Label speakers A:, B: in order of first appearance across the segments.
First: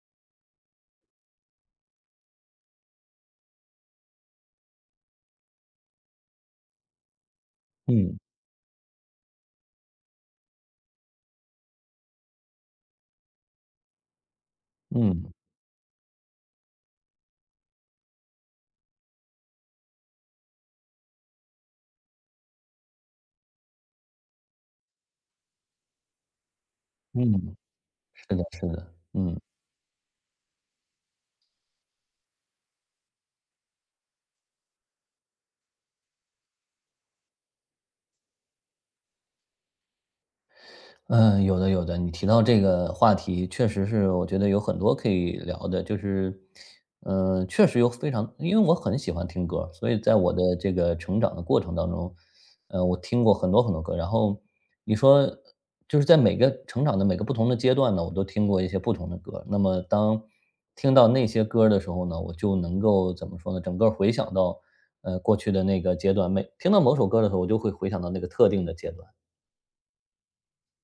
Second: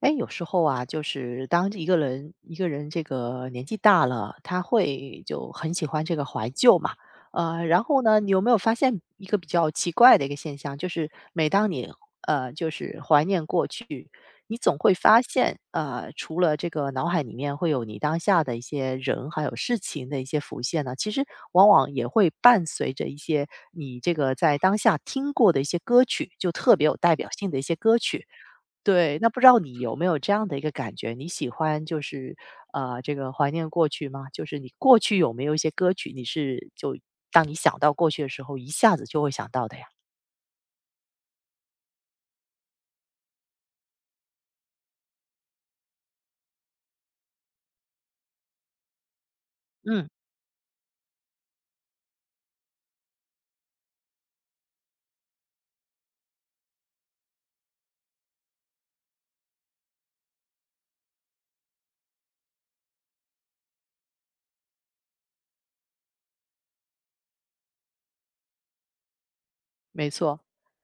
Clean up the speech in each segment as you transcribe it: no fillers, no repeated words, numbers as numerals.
A: 哎，有时候啊，就是当一个人一个人这个年纪大了，他会就很喜欢这个怀旧嘛。然后
B: 嗯
A: 呢，你有没有发现一个比较奇怪的一个现象，就是每当你就是怀念过去，你总会发
B: 嗯
A: 现，除了这个脑海里面会有你当下的一些人还有事情的一些浮现呢，其实往往也会伴随着一些你这个在当下听过的一些歌曲，就特别有代表性
B: 嗯，
A: 的一些歌
B: 是
A: 曲。
B: 的是的，
A: 对，那
B: 嗯。
A: 不知道你有没有这样的一个感觉？你喜欢就是，这个怀念过去吗？就是你过去有没有一些歌曲，你是就当你想到过去的时候，一下子就会想到的呀？
B: 嗯，有的有的，你提到这个话题，确实是我觉得有很多可以聊的，就是，确实有非常，因为我很喜欢听歌，所以
A: 嗯，
B: 在我的这个成长的过程当中，我听过很多很多歌，然后你说就是在每个成长的每个不同的阶段呢，我都听过一些不同的歌，那么当听到那些歌的时候呢，我就能够怎么说呢，整个回想到，过去的那个阶段，每听到某首歌的时候，我就会回想到那个特定的阶段，
A: 没错。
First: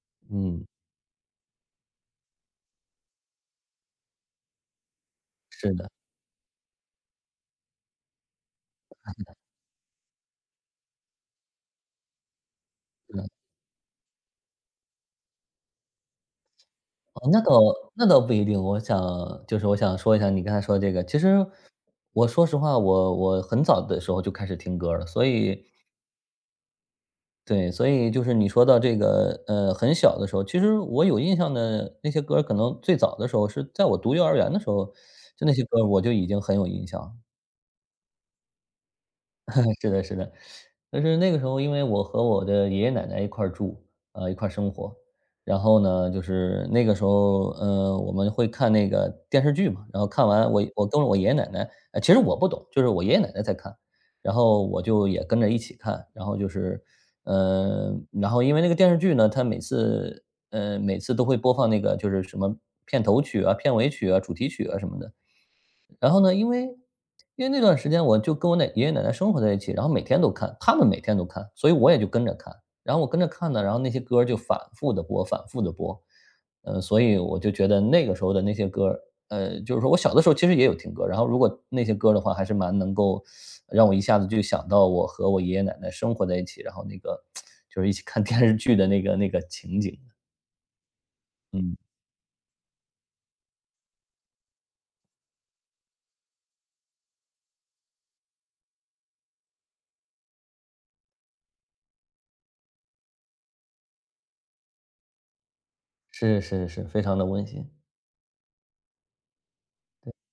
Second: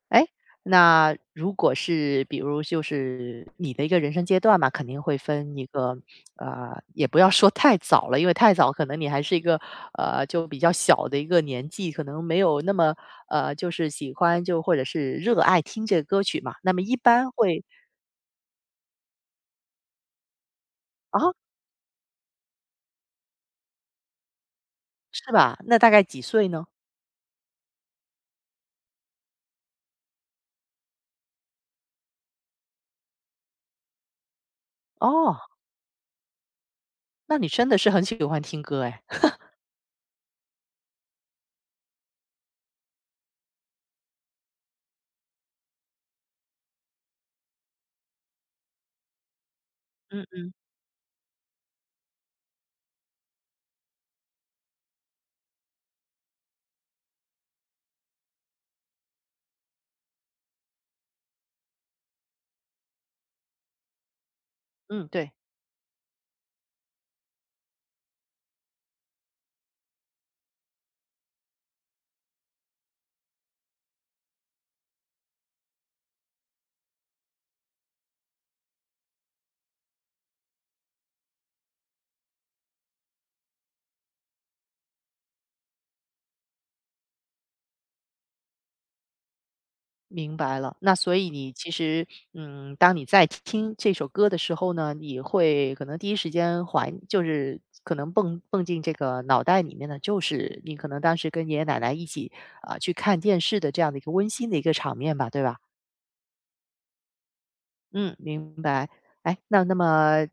A: 哎，
B: 嗯，
A: 那如果是比如就是你的一个人生阶段嘛，肯定会分一
B: 是的，
A: 个，也不要说太早了，因为太早可能你还是一个，就比较小的一个年纪，可能没有那么，
B: 是的。
A: 就是喜欢就或者是热爱听这个歌曲嘛。那么一
B: 哦，
A: 般
B: 那倒
A: 会
B: 那倒不一定。就是我想说一下你刚才说的这个，其
A: 啊，
B: 实我说实话，我很早的时候就开始听歌了，所
A: 是吧？
B: 以
A: 那大概几岁呢？
B: 对，所以就是你说到这个，很小的时候，其实我有印象的那些歌可能最早的时候是在我读幼儿园的时候，
A: 哦，
B: 就那些歌我就已经很有印象。
A: 那你真的是很喜欢听歌哎。
B: 是的，是的。但是那个时候因为我和我的爷爷奶奶一块儿住，一块儿生活。然后呢，就是那个时候，我们会看那个电视剧嘛，然后
A: 嗯
B: 看完
A: 嗯
B: 我跟着我爷爷奶奶，其实我不懂，就是我爷爷奶奶在看，然后我就也跟着一起看，然后就是，呃，然后因为那个电视剧呢，它每次都会播放那个就是什么片头曲啊、片尾曲啊、主题曲啊什么
A: 嗯，
B: 的，
A: 对。
B: 然后呢，因为那段时间我就跟我爷爷奶奶生活在一起，然后每天都看，他们每天都看，所以我也就跟着看。然后我跟着看呢，然后那些歌儿就反复的播，反复的播。所以我就觉得那个时候的那些歌儿就是说我小的时候其实也有听歌，然后如果那些歌儿的话，还是蛮能够让我一下子就想到我和我爷爷奶奶生活在一起，然后那个就是一起看电视剧的那个情景。
A: 明白了，那所以你其
B: 嗯，
A: 实，嗯，当你在听这首歌的时候呢，你会可能第一时间怀，就是可能蹦蹦进这个脑袋里面的，就是你可能当时跟爷爷奶奶一起啊、去看电视的这样的一个温馨的一个场面吧，对吧？
B: 是是是，非常的温馨。
A: 嗯，明白。哎，那那么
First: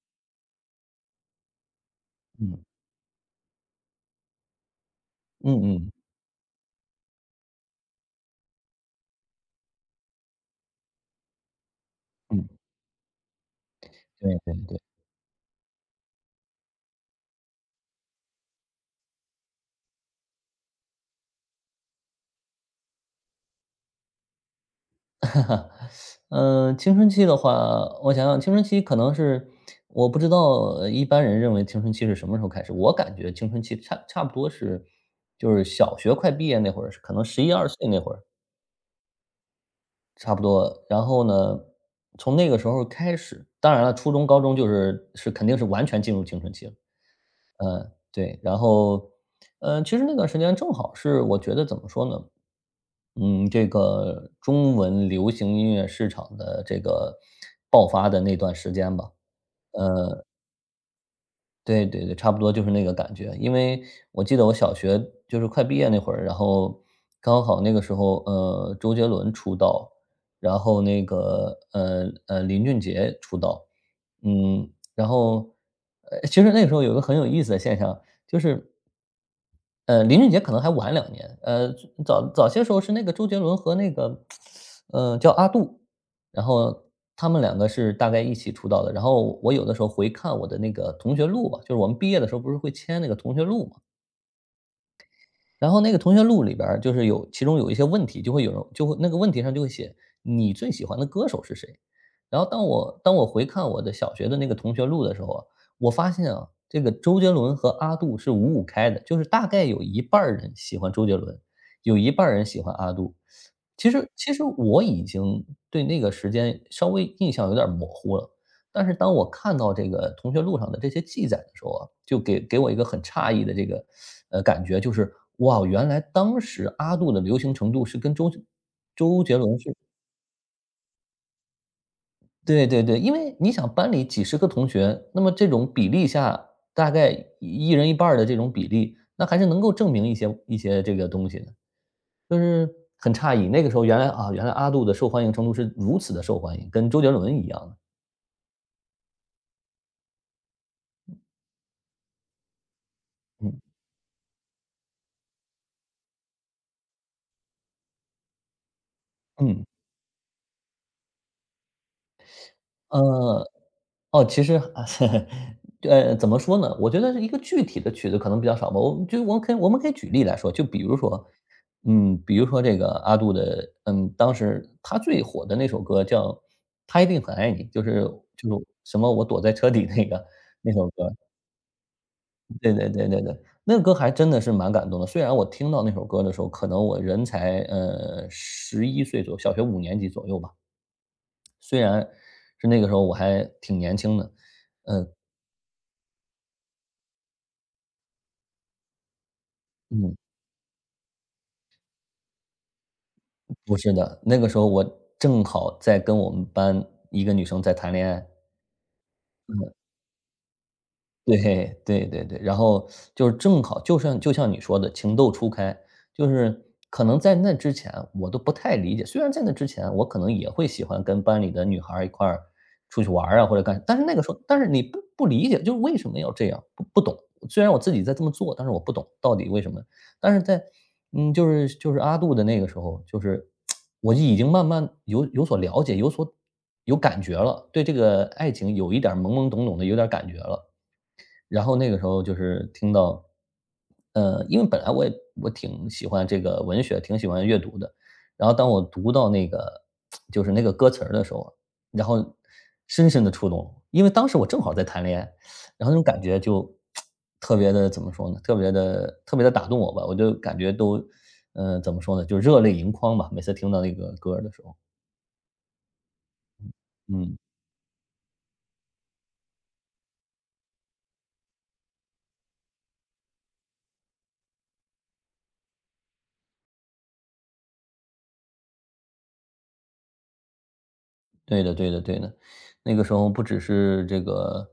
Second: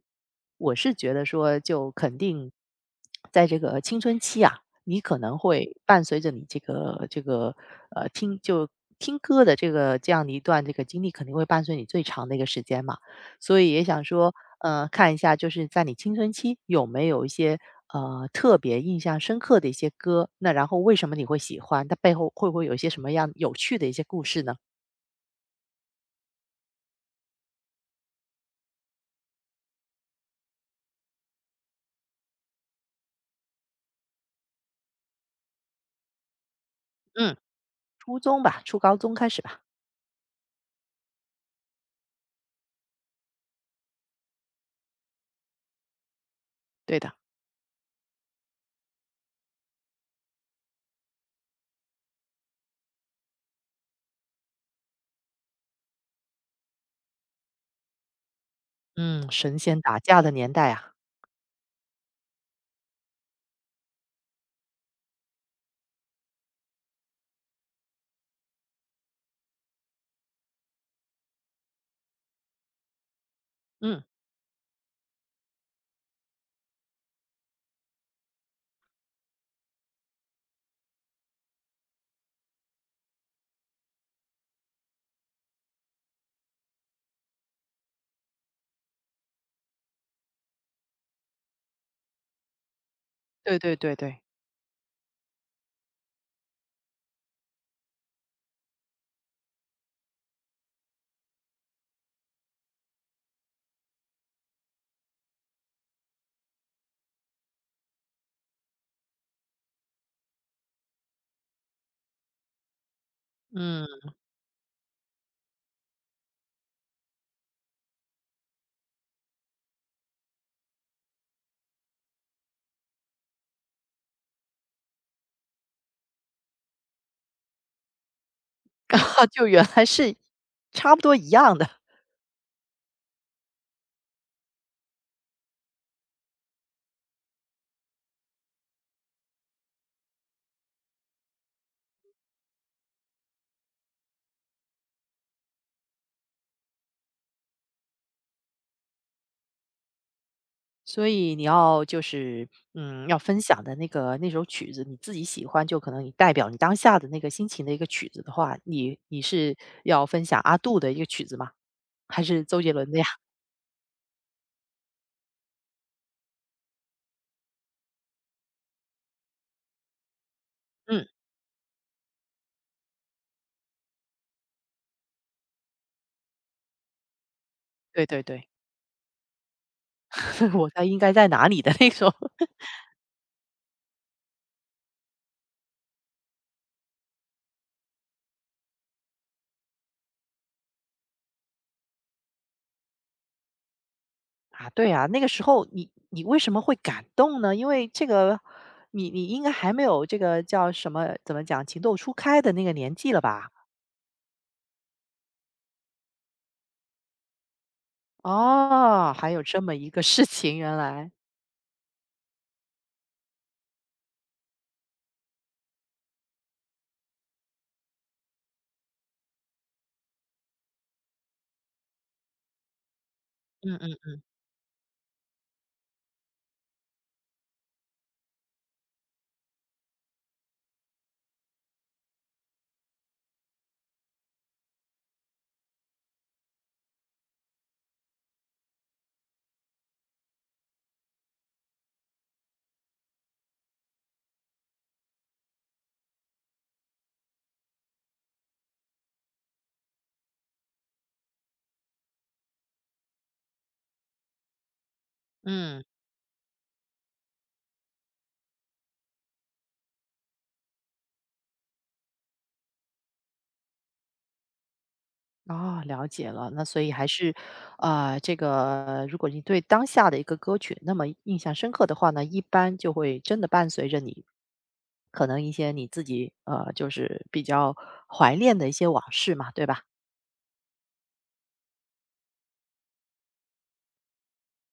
A: 我是觉得说，就肯定
B: 嗯，
A: 在这个青春期啊，你可能
B: 嗯
A: 会
B: 嗯，
A: 伴随着你这个这个听就听歌的这个这样的一段这个经历，肯定会伴随你最长的一个
B: 嗯，
A: 时间嘛。所以也想说，
B: 对对对。
A: 看一下就是在你青春期有没有一些特别印象深刻的一些歌，那然后为什么你会喜欢？它背后会不会有一些什么样有趣的一些故事呢？
B: 嗯，青春期的话，我想想，青春期可能是我不知道一般人认为青春期是什么时候开始。我感觉青春期差不多是，就是小学快毕业那会儿，可能
A: 嗯，
B: 十一二岁那会
A: 初
B: 儿
A: 中吧，初高中开始吧。
B: 差不多。然后呢，从那个时候开始，当然了，初中、高中就是肯定是完全进入青春期了。
A: 对的。
B: 嗯，对，然后，嗯，其实那段时间正好是我觉得怎么说呢，嗯，这个中文流行音乐市场的这个爆发的那段时间吧。
A: 嗯，神仙打架
B: 呃，
A: 的年代啊，
B: 对对对，差不多就是那个感觉。因为我记得我小学就是快毕业那会儿，然后刚好那个时候，周杰伦出道，然后那个，林俊杰出道。
A: 嗯。
B: 嗯，然后，其实那个时候有个很有意思的现象，就是林俊杰可能还晚2年，早些时候是那个周杰伦和那个，叫阿杜，然后他们两个是大概一起出道的。然后我有的时候回看我的那个同学录吧，就是我们毕业的时候不是会签那个同学
A: 对
B: 录
A: 对
B: 嘛，
A: 对对。
B: 然后那个同学录里边儿就是有其中有一些问题，就会有人就会那个问题上就会写你最喜欢的歌手是谁。然后当我回看我的小学的那个同学录的时候啊，我发现啊，这个周杰伦和阿杜是五五开的，就是大概有一半儿人喜欢周杰伦，有一半儿人喜欢阿杜。
A: 嗯，
B: 其实我已经对那个时间稍微印象有点儿模糊了，但是当我看到这个同学录上的这些记载的时候啊，就给我一个很诧异的这个感觉就是哇，原来当时阿杜的流行程度是跟周 杰
A: 就
B: 伦
A: 原
B: 是
A: 来是差不多一样的，
B: 对对对，因为你想班里几十个同学，那么这种比例下，大概一人一半儿的这种比例，那还是能够证明一些这个东西的。就是很诧异，那个时候原来啊，原来阿杜的受欢迎程度是如此的受欢迎，跟周杰伦一样的，
A: 所以你要就是，嗯，要分
B: 嗯，
A: 享的那个那首曲子，你自己喜欢，就可能你代表你当下的那个心情的一个曲子的话，你你是
B: 嗯。
A: 要分享阿杜的一个曲子吗？还是周杰伦的呀？
B: 呃，哦，其实啊，怎么说呢？我觉得是一个具体的曲子可能比较少吧，我们可以举例来说，就比如
A: 嗯。
B: 说，嗯，比如说这个阿杜的，嗯，当时他最火的那首歌叫《他一定很爱你》，就是
A: 对对对。
B: 就是什么我躲在车底那个
A: 我
B: 那
A: 猜
B: 首
A: 应
B: 歌，
A: 该在哪里的那首？
B: 对对对对对，那个歌还真的是蛮感动的。虽然我听到那首歌的时候，可能我人才11岁左右，小学5年级左右吧，虽然是那个时候我还挺年轻的。
A: 啊，对啊，那个时候你你为什么会感动呢？因为这个，你你应该还没有
B: 嗯。
A: 这个叫什么，怎么讲，情窦初开的那个年纪了吧？
B: 不是的，那个时候我正好在跟我们班一个女生在谈恋爱，
A: 哦，还有这么一个事情，原来，
B: 对对对对，然后就是正好就像你说的情窦初开，就是可能在那之前我都不太理解，虽然在那之前我可能也会喜欢跟班里的女孩儿一块儿出去玩儿啊或者
A: 嗯
B: 干，但是那
A: 嗯
B: 个时候，但是你不理解，就是为什么要这样，不懂。虽然我自己在这么做，但是我不懂到底为什么。但是在嗯，就是阿杜的那个时候，就是我已经慢慢有所了解，有感觉了，对这个爱情有一点儿懵懵懂懂的，有点儿感觉了。然后那个时候就是听到，因为本来我挺喜欢这个文学，挺喜欢阅读的。然后当我读到那个就是那个歌词儿的时候，然后深深的触动了我，因为当时我正好在谈恋爱，
A: 嗯，
B: 然后那种感觉就特别的怎么说呢，特别的特别的打动我吧，我就感觉都，怎么说呢，就热泪盈眶吧，每次听到那个歌儿的时候，
A: 哦，了解了。那所以还是，
B: 嗯。
A: 啊，这个如果你对当下的一个歌曲那么印象深刻的话呢，一般就会真的伴随着你可能一些你自己就是比较怀念的一些往事嘛，对吧？
B: 对的，对的，对的。那个时候不只是这个，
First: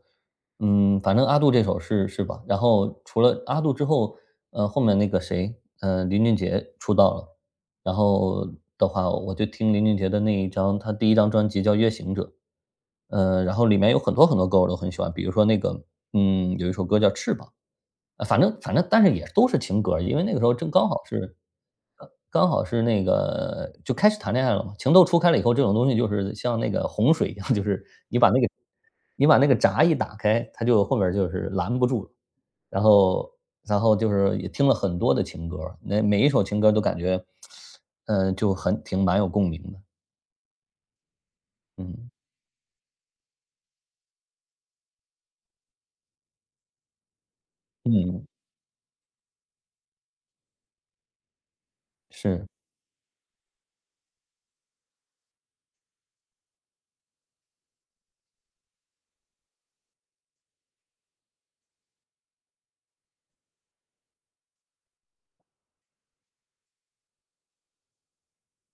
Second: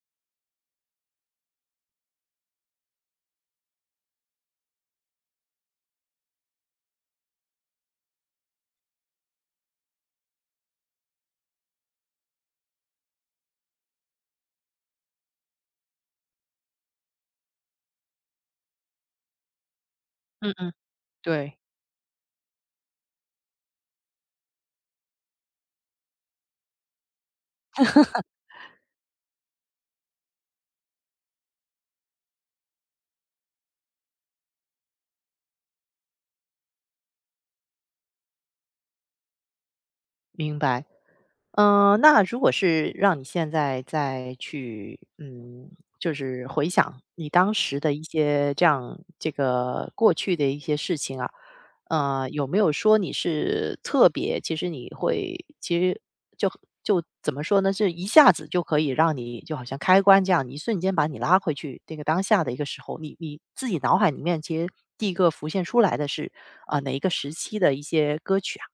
B: 嗯，反正阿杜这首是吧？然后除了阿杜之后，后面那个谁，林俊杰出道了。然后的话，我就听林俊杰的那一张，他第一张专辑叫《月行者》。然后里面有很多很多歌我都很喜欢，比如说那个，嗯，有一首歌叫《翅膀》。反正但是也都是情歌儿因为那个时候
A: 嗯
B: 正
A: 嗯，
B: 刚好是
A: 对，
B: 刚刚好是那个就开始谈恋爱了嘛，情窦初开了以后，这种东西就是像那个洪水一样，就是你把那个闸一打开，它就后面儿就是拦不住了。然后就是也听了很多的情歌儿那每一首情歌儿都感觉，嗯，就很挺蛮有共鸣的，
A: 明白。嗯，
B: 嗯，
A: 那如果是让你现在再去，嗯，就是回想你当时的一
B: 嗯，
A: 些这样这个过去的一些事情啊，
B: 是。
A: 有没有说你是特别，其实你会，其实就就怎么说呢，是一下子就可以让你就好像开关这样，一瞬间把你拉回去这个当下的一个时候，你你自己脑海里面其实第一个浮现出来的是啊、哪一个时期的一些歌曲啊？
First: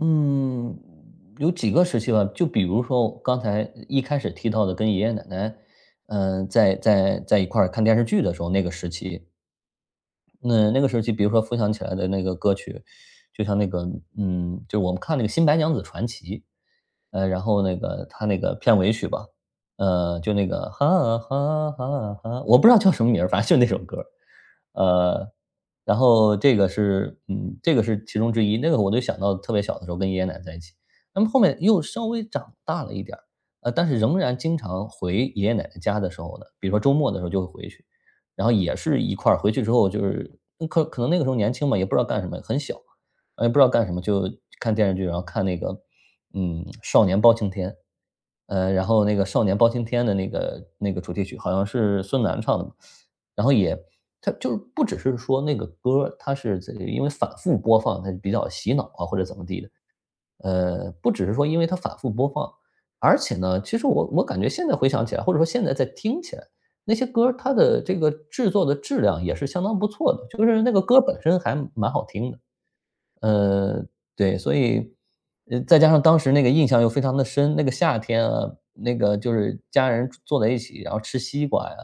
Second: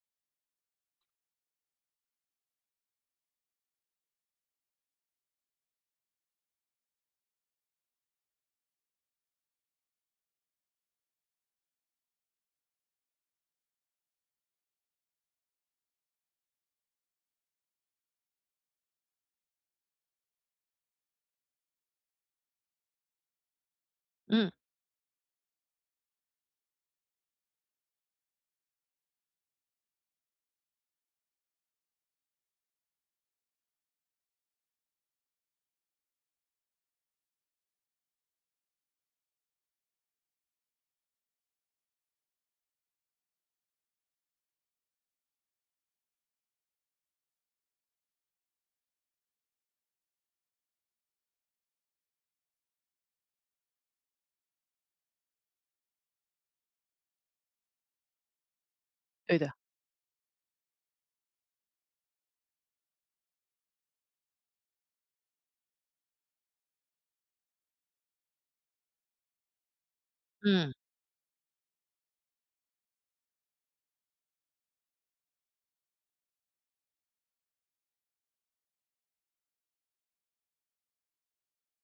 B: 嗯，有几个时期吧，就比如说刚才一开始提到的跟爷爷奶奶，在一块儿看电视剧的时候那个时期，那个时期，比如说分享起来的那个歌曲，就像那个，嗯，就我们看那个《新白娘子传奇》，然后那个它那个片尾曲吧，就那个哈哈哈哈，我不知道叫什么名儿，反正就那首歌儿
A: 嗯，
B: 呃，然后这个是，嗯，这个是其中之一，那个我就想到特别小的时候跟爷爷奶奶在一起。那么后面又稍微长大了一点儿，但是仍然经常回爷爷奶奶家的时候呢，比如说周末的时候就会回去。然后也是一块儿回去之后，就是可能那个时候年轻嘛，也不知道干什么，很小，啊也不知道干什么，就看电视剧，然后看那个，嗯，《少年包青天》，然后那个《少年包青天》的那个主题曲好像是孙楠唱的嘛，然后也他就是不只是说那个歌儿，它是在因为反复播放，它比较洗脑啊，或者怎
A: 对
B: 么
A: 的，
B: 地的，不只是说因为它反复播放，而且呢，其实我感觉现在回想起来，或者说现在在听起来，那些歌儿它的这个制作的质量也是相当不错的，就是那
A: 嗯。
B: 个歌本身还蛮好听的。呃，对，所以，再加上当时那个印象又非常的深，那个夏天啊，那个就是家人坐在一起，然后吃西瓜呀，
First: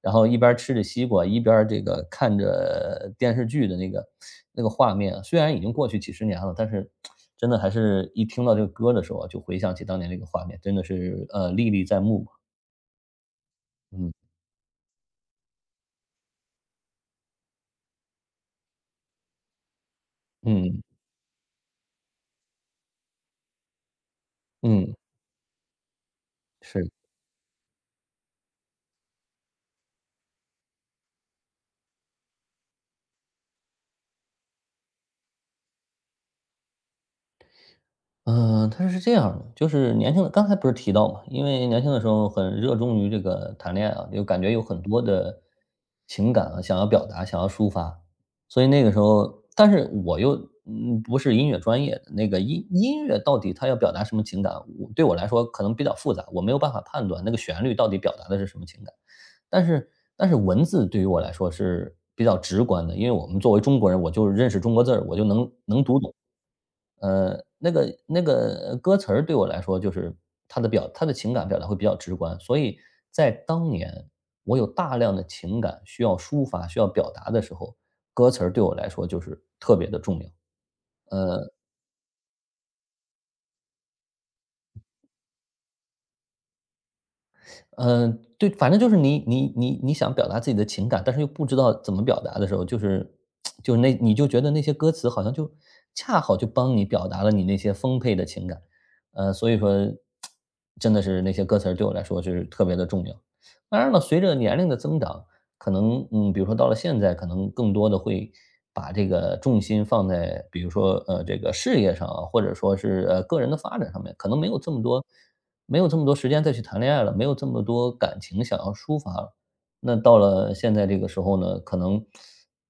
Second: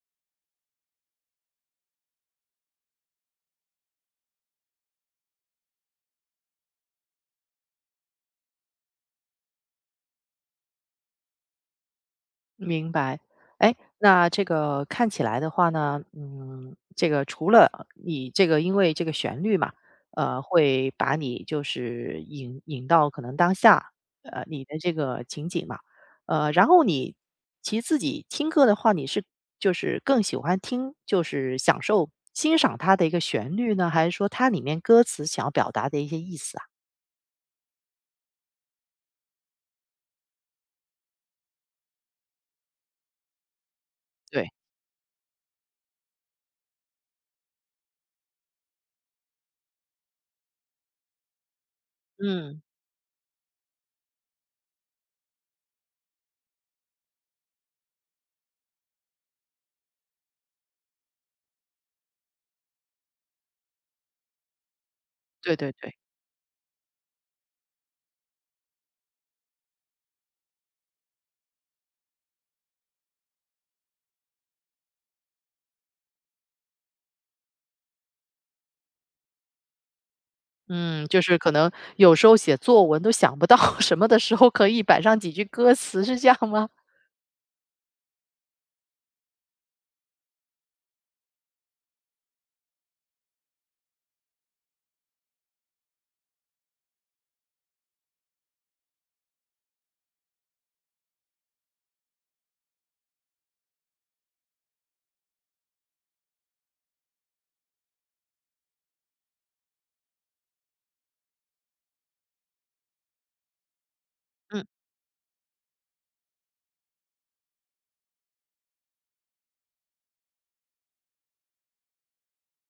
B: 然后一边儿吃着西瓜，一边儿这个看着电视剧的那个画面啊，虽然已经过去几十年了，但是真的还是一听到这个歌的时候啊，就回想起当年那个画面，真的是，历历在目嘛。
A: 明白，哎，
B: 嗯，
A: 那这个看起来的话呢，嗯，这个除了你这个因为这个旋律嘛，
B: 嗯，
A: 会把你就是引引到可能当下，你的这
B: 嗯，
A: 个情景嘛，然后
B: 是。
A: 你其实自己听歌的话，你是就是更喜欢听，就是享受欣赏它的一个旋律呢，还是说它里面歌词想要表达的一些意思啊？
B: 嗯，他是这样的，就是年轻的刚才不是提到嘛，因为年轻的时候很热衷于这个谈恋爱啊，就感
A: 对，
B: 觉有很多的情感啊，想要表达，想要抒发，所以那个时候，但是我又不是音乐专业的，那个
A: 嗯，
B: 音乐到底它要表达什么情感，我对我来说可能比较复杂，我没有办法判断那个旋律到底表达的是什么情感，但是但是文字对于我来说是比较直观的，因为我们作为中国人，我就认识中国字儿，我就能
A: 对对
B: 能
A: 对。
B: 读懂。那个歌词儿对我来说，就是他的表他的情感表达会比较直观，所以在当年我有大量的情感需要抒发、需要表达的时候，歌词儿对我来说就是特别的重要。
A: 嗯，就是可
B: 呃，
A: 能有时候写作文都想不到 什么的时候可以摆上几句歌词，是这样吗？
B: 对，反正就是你想表达自己的情感，但是又不知道怎么表达的时候，就是那你就觉得那些歌词好像就恰好就帮你表达了你那些丰沛的情感，所以说真的是那些歌词儿对我来说是特别的重要。当然了，随着年龄的增长，可能，嗯，比如说到了现在，可能更多的会把这个重心放在，比如说，这个事业上啊，或者说是，个人的发展上面，可能没有
A: 嗯。
B: 这么多没有这么多时间再去谈恋爱了，没有这么多感情想要抒发了。那到了现在这个时候呢，可能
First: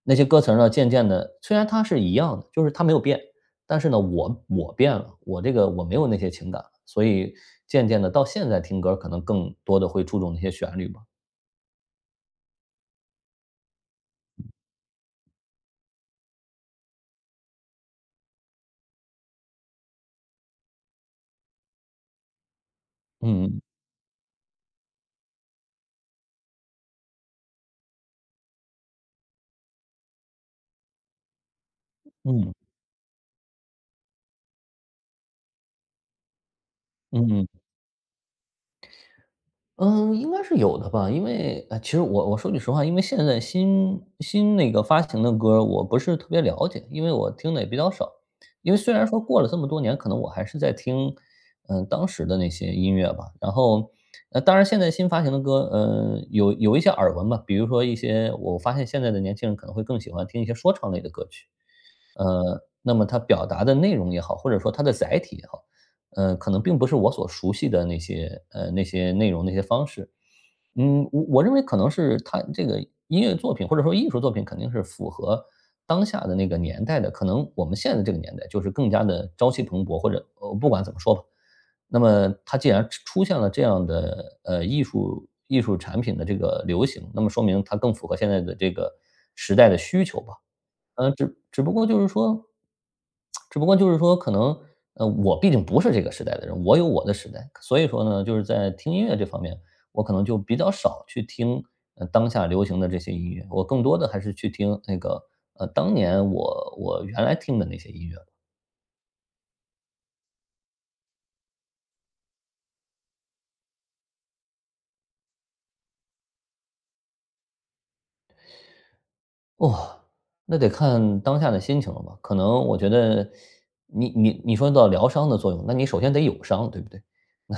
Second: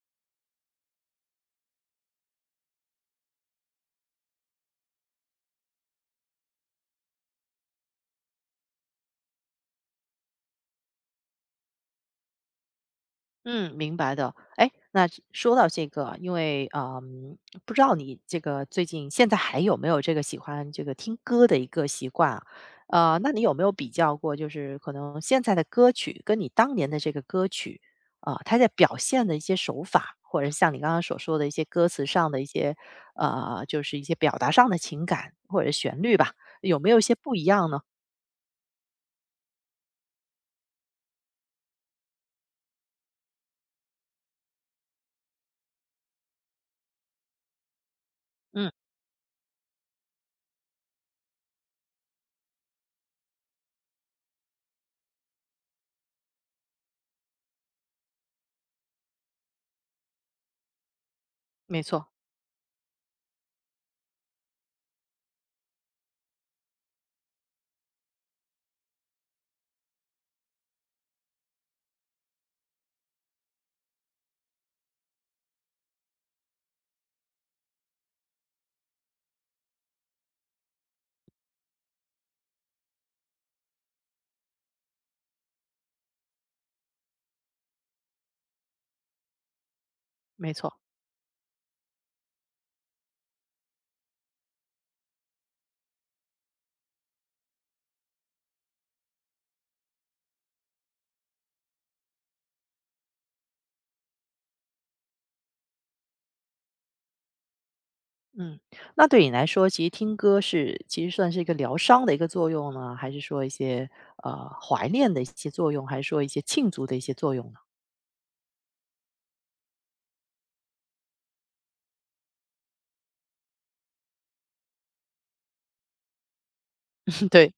B: 那些歌词儿呢，渐渐的虽然它是一样的，就是它没有变，但是呢，我变了，我这个我没有那些情感了，所以渐渐的到现在听歌儿可能更多的会注重那些旋律吧。
A: 嗯，明白的。哎，那说到这个啊，因为嗯，不知道你这个最近现在还有没有这个喜欢这个听歌的一个习惯啊？那你
B: 嗯
A: 有没
B: 嗯，
A: 有比较过，就是可能现在的歌曲跟你当年的这个歌曲啊，它在表现的一些手法，或者像你刚刚所说的一些歌词上的一
B: 嗯。
A: 些就是一些表达上的情感或者旋律吧，有没有一些不一
B: 嗯，
A: 样呢？
B: 嗯，应该是有的吧，因为，其实我说句实话，因为现在新那个发行的歌儿我不是特别了解，因为我听的也比较少。
A: 嗯，
B: 因为虽然说过了这么多年，可能我还是在听，嗯，当时的那些音乐吧。然后，当然现在新发行的歌，嗯，有一些耳闻吧，比如说一些我发现现在的年轻人可能会更喜欢听一些说唱类的歌曲。
A: 没错，
B: 那么它表达的内容也好，或者说它的载体也好，可能并不是我所熟悉的那些那些内容、那些方式。嗯，我认为可能是它这个音乐作品或者说艺术作品肯定是符合当下的那个年代的，可能我们现在这个年代就是更加的朝气蓬勃，或者不管怎么说吧。那么它既然出现了这样的，艺术产品的这个流行，那么说明它更符合现在的这个时代的需求吧。
A: 没错。
B: 呃，只只不过就是说只不过就是说可能，我毕竟不是这个时代的人，我有我的时代。所以说呢，就是在听音乐这方面，我可能就比较少去听，当下流行的这些音乐，我更多的还是去听那个，当年我原来听的那些音乐。
A: 嗯，那对你来说，其实听歌是其实算是一个疗伤的一个作用呢，还是说一些怀念的一些作用，还是说一些庆祝的一些作用呢？
B: 哦，那得看当下的心情了吧，可能我觉得你说到疗伤的作用，那你首先得有伤，对不对？
A: 对，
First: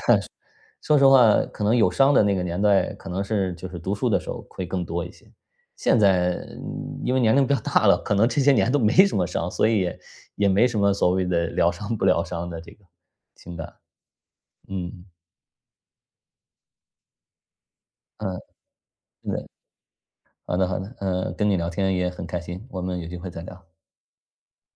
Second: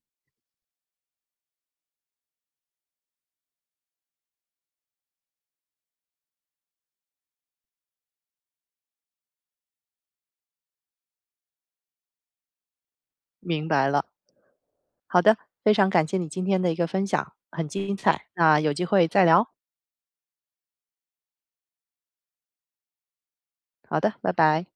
B: 说实话，可能有伤的那个年代，可能是就是读书的时候会更多一些。现在，嗯，因为年龄比较大了，可能这些年都没什么伤，所以也也没什么所谓的疗伤不疗伤的这个情
A: 明
B: 感。
A: 白了，
B: 嗯，
A: 好的，非常感谢你今天的一个分享，很精彩。
B: 嗯，
A: 那有机会再
B: 是
A: 聊，
B: 的好的好的，嗯，跟你聊天也很开心，我们有机会再聊。
A: 好的，拜拜。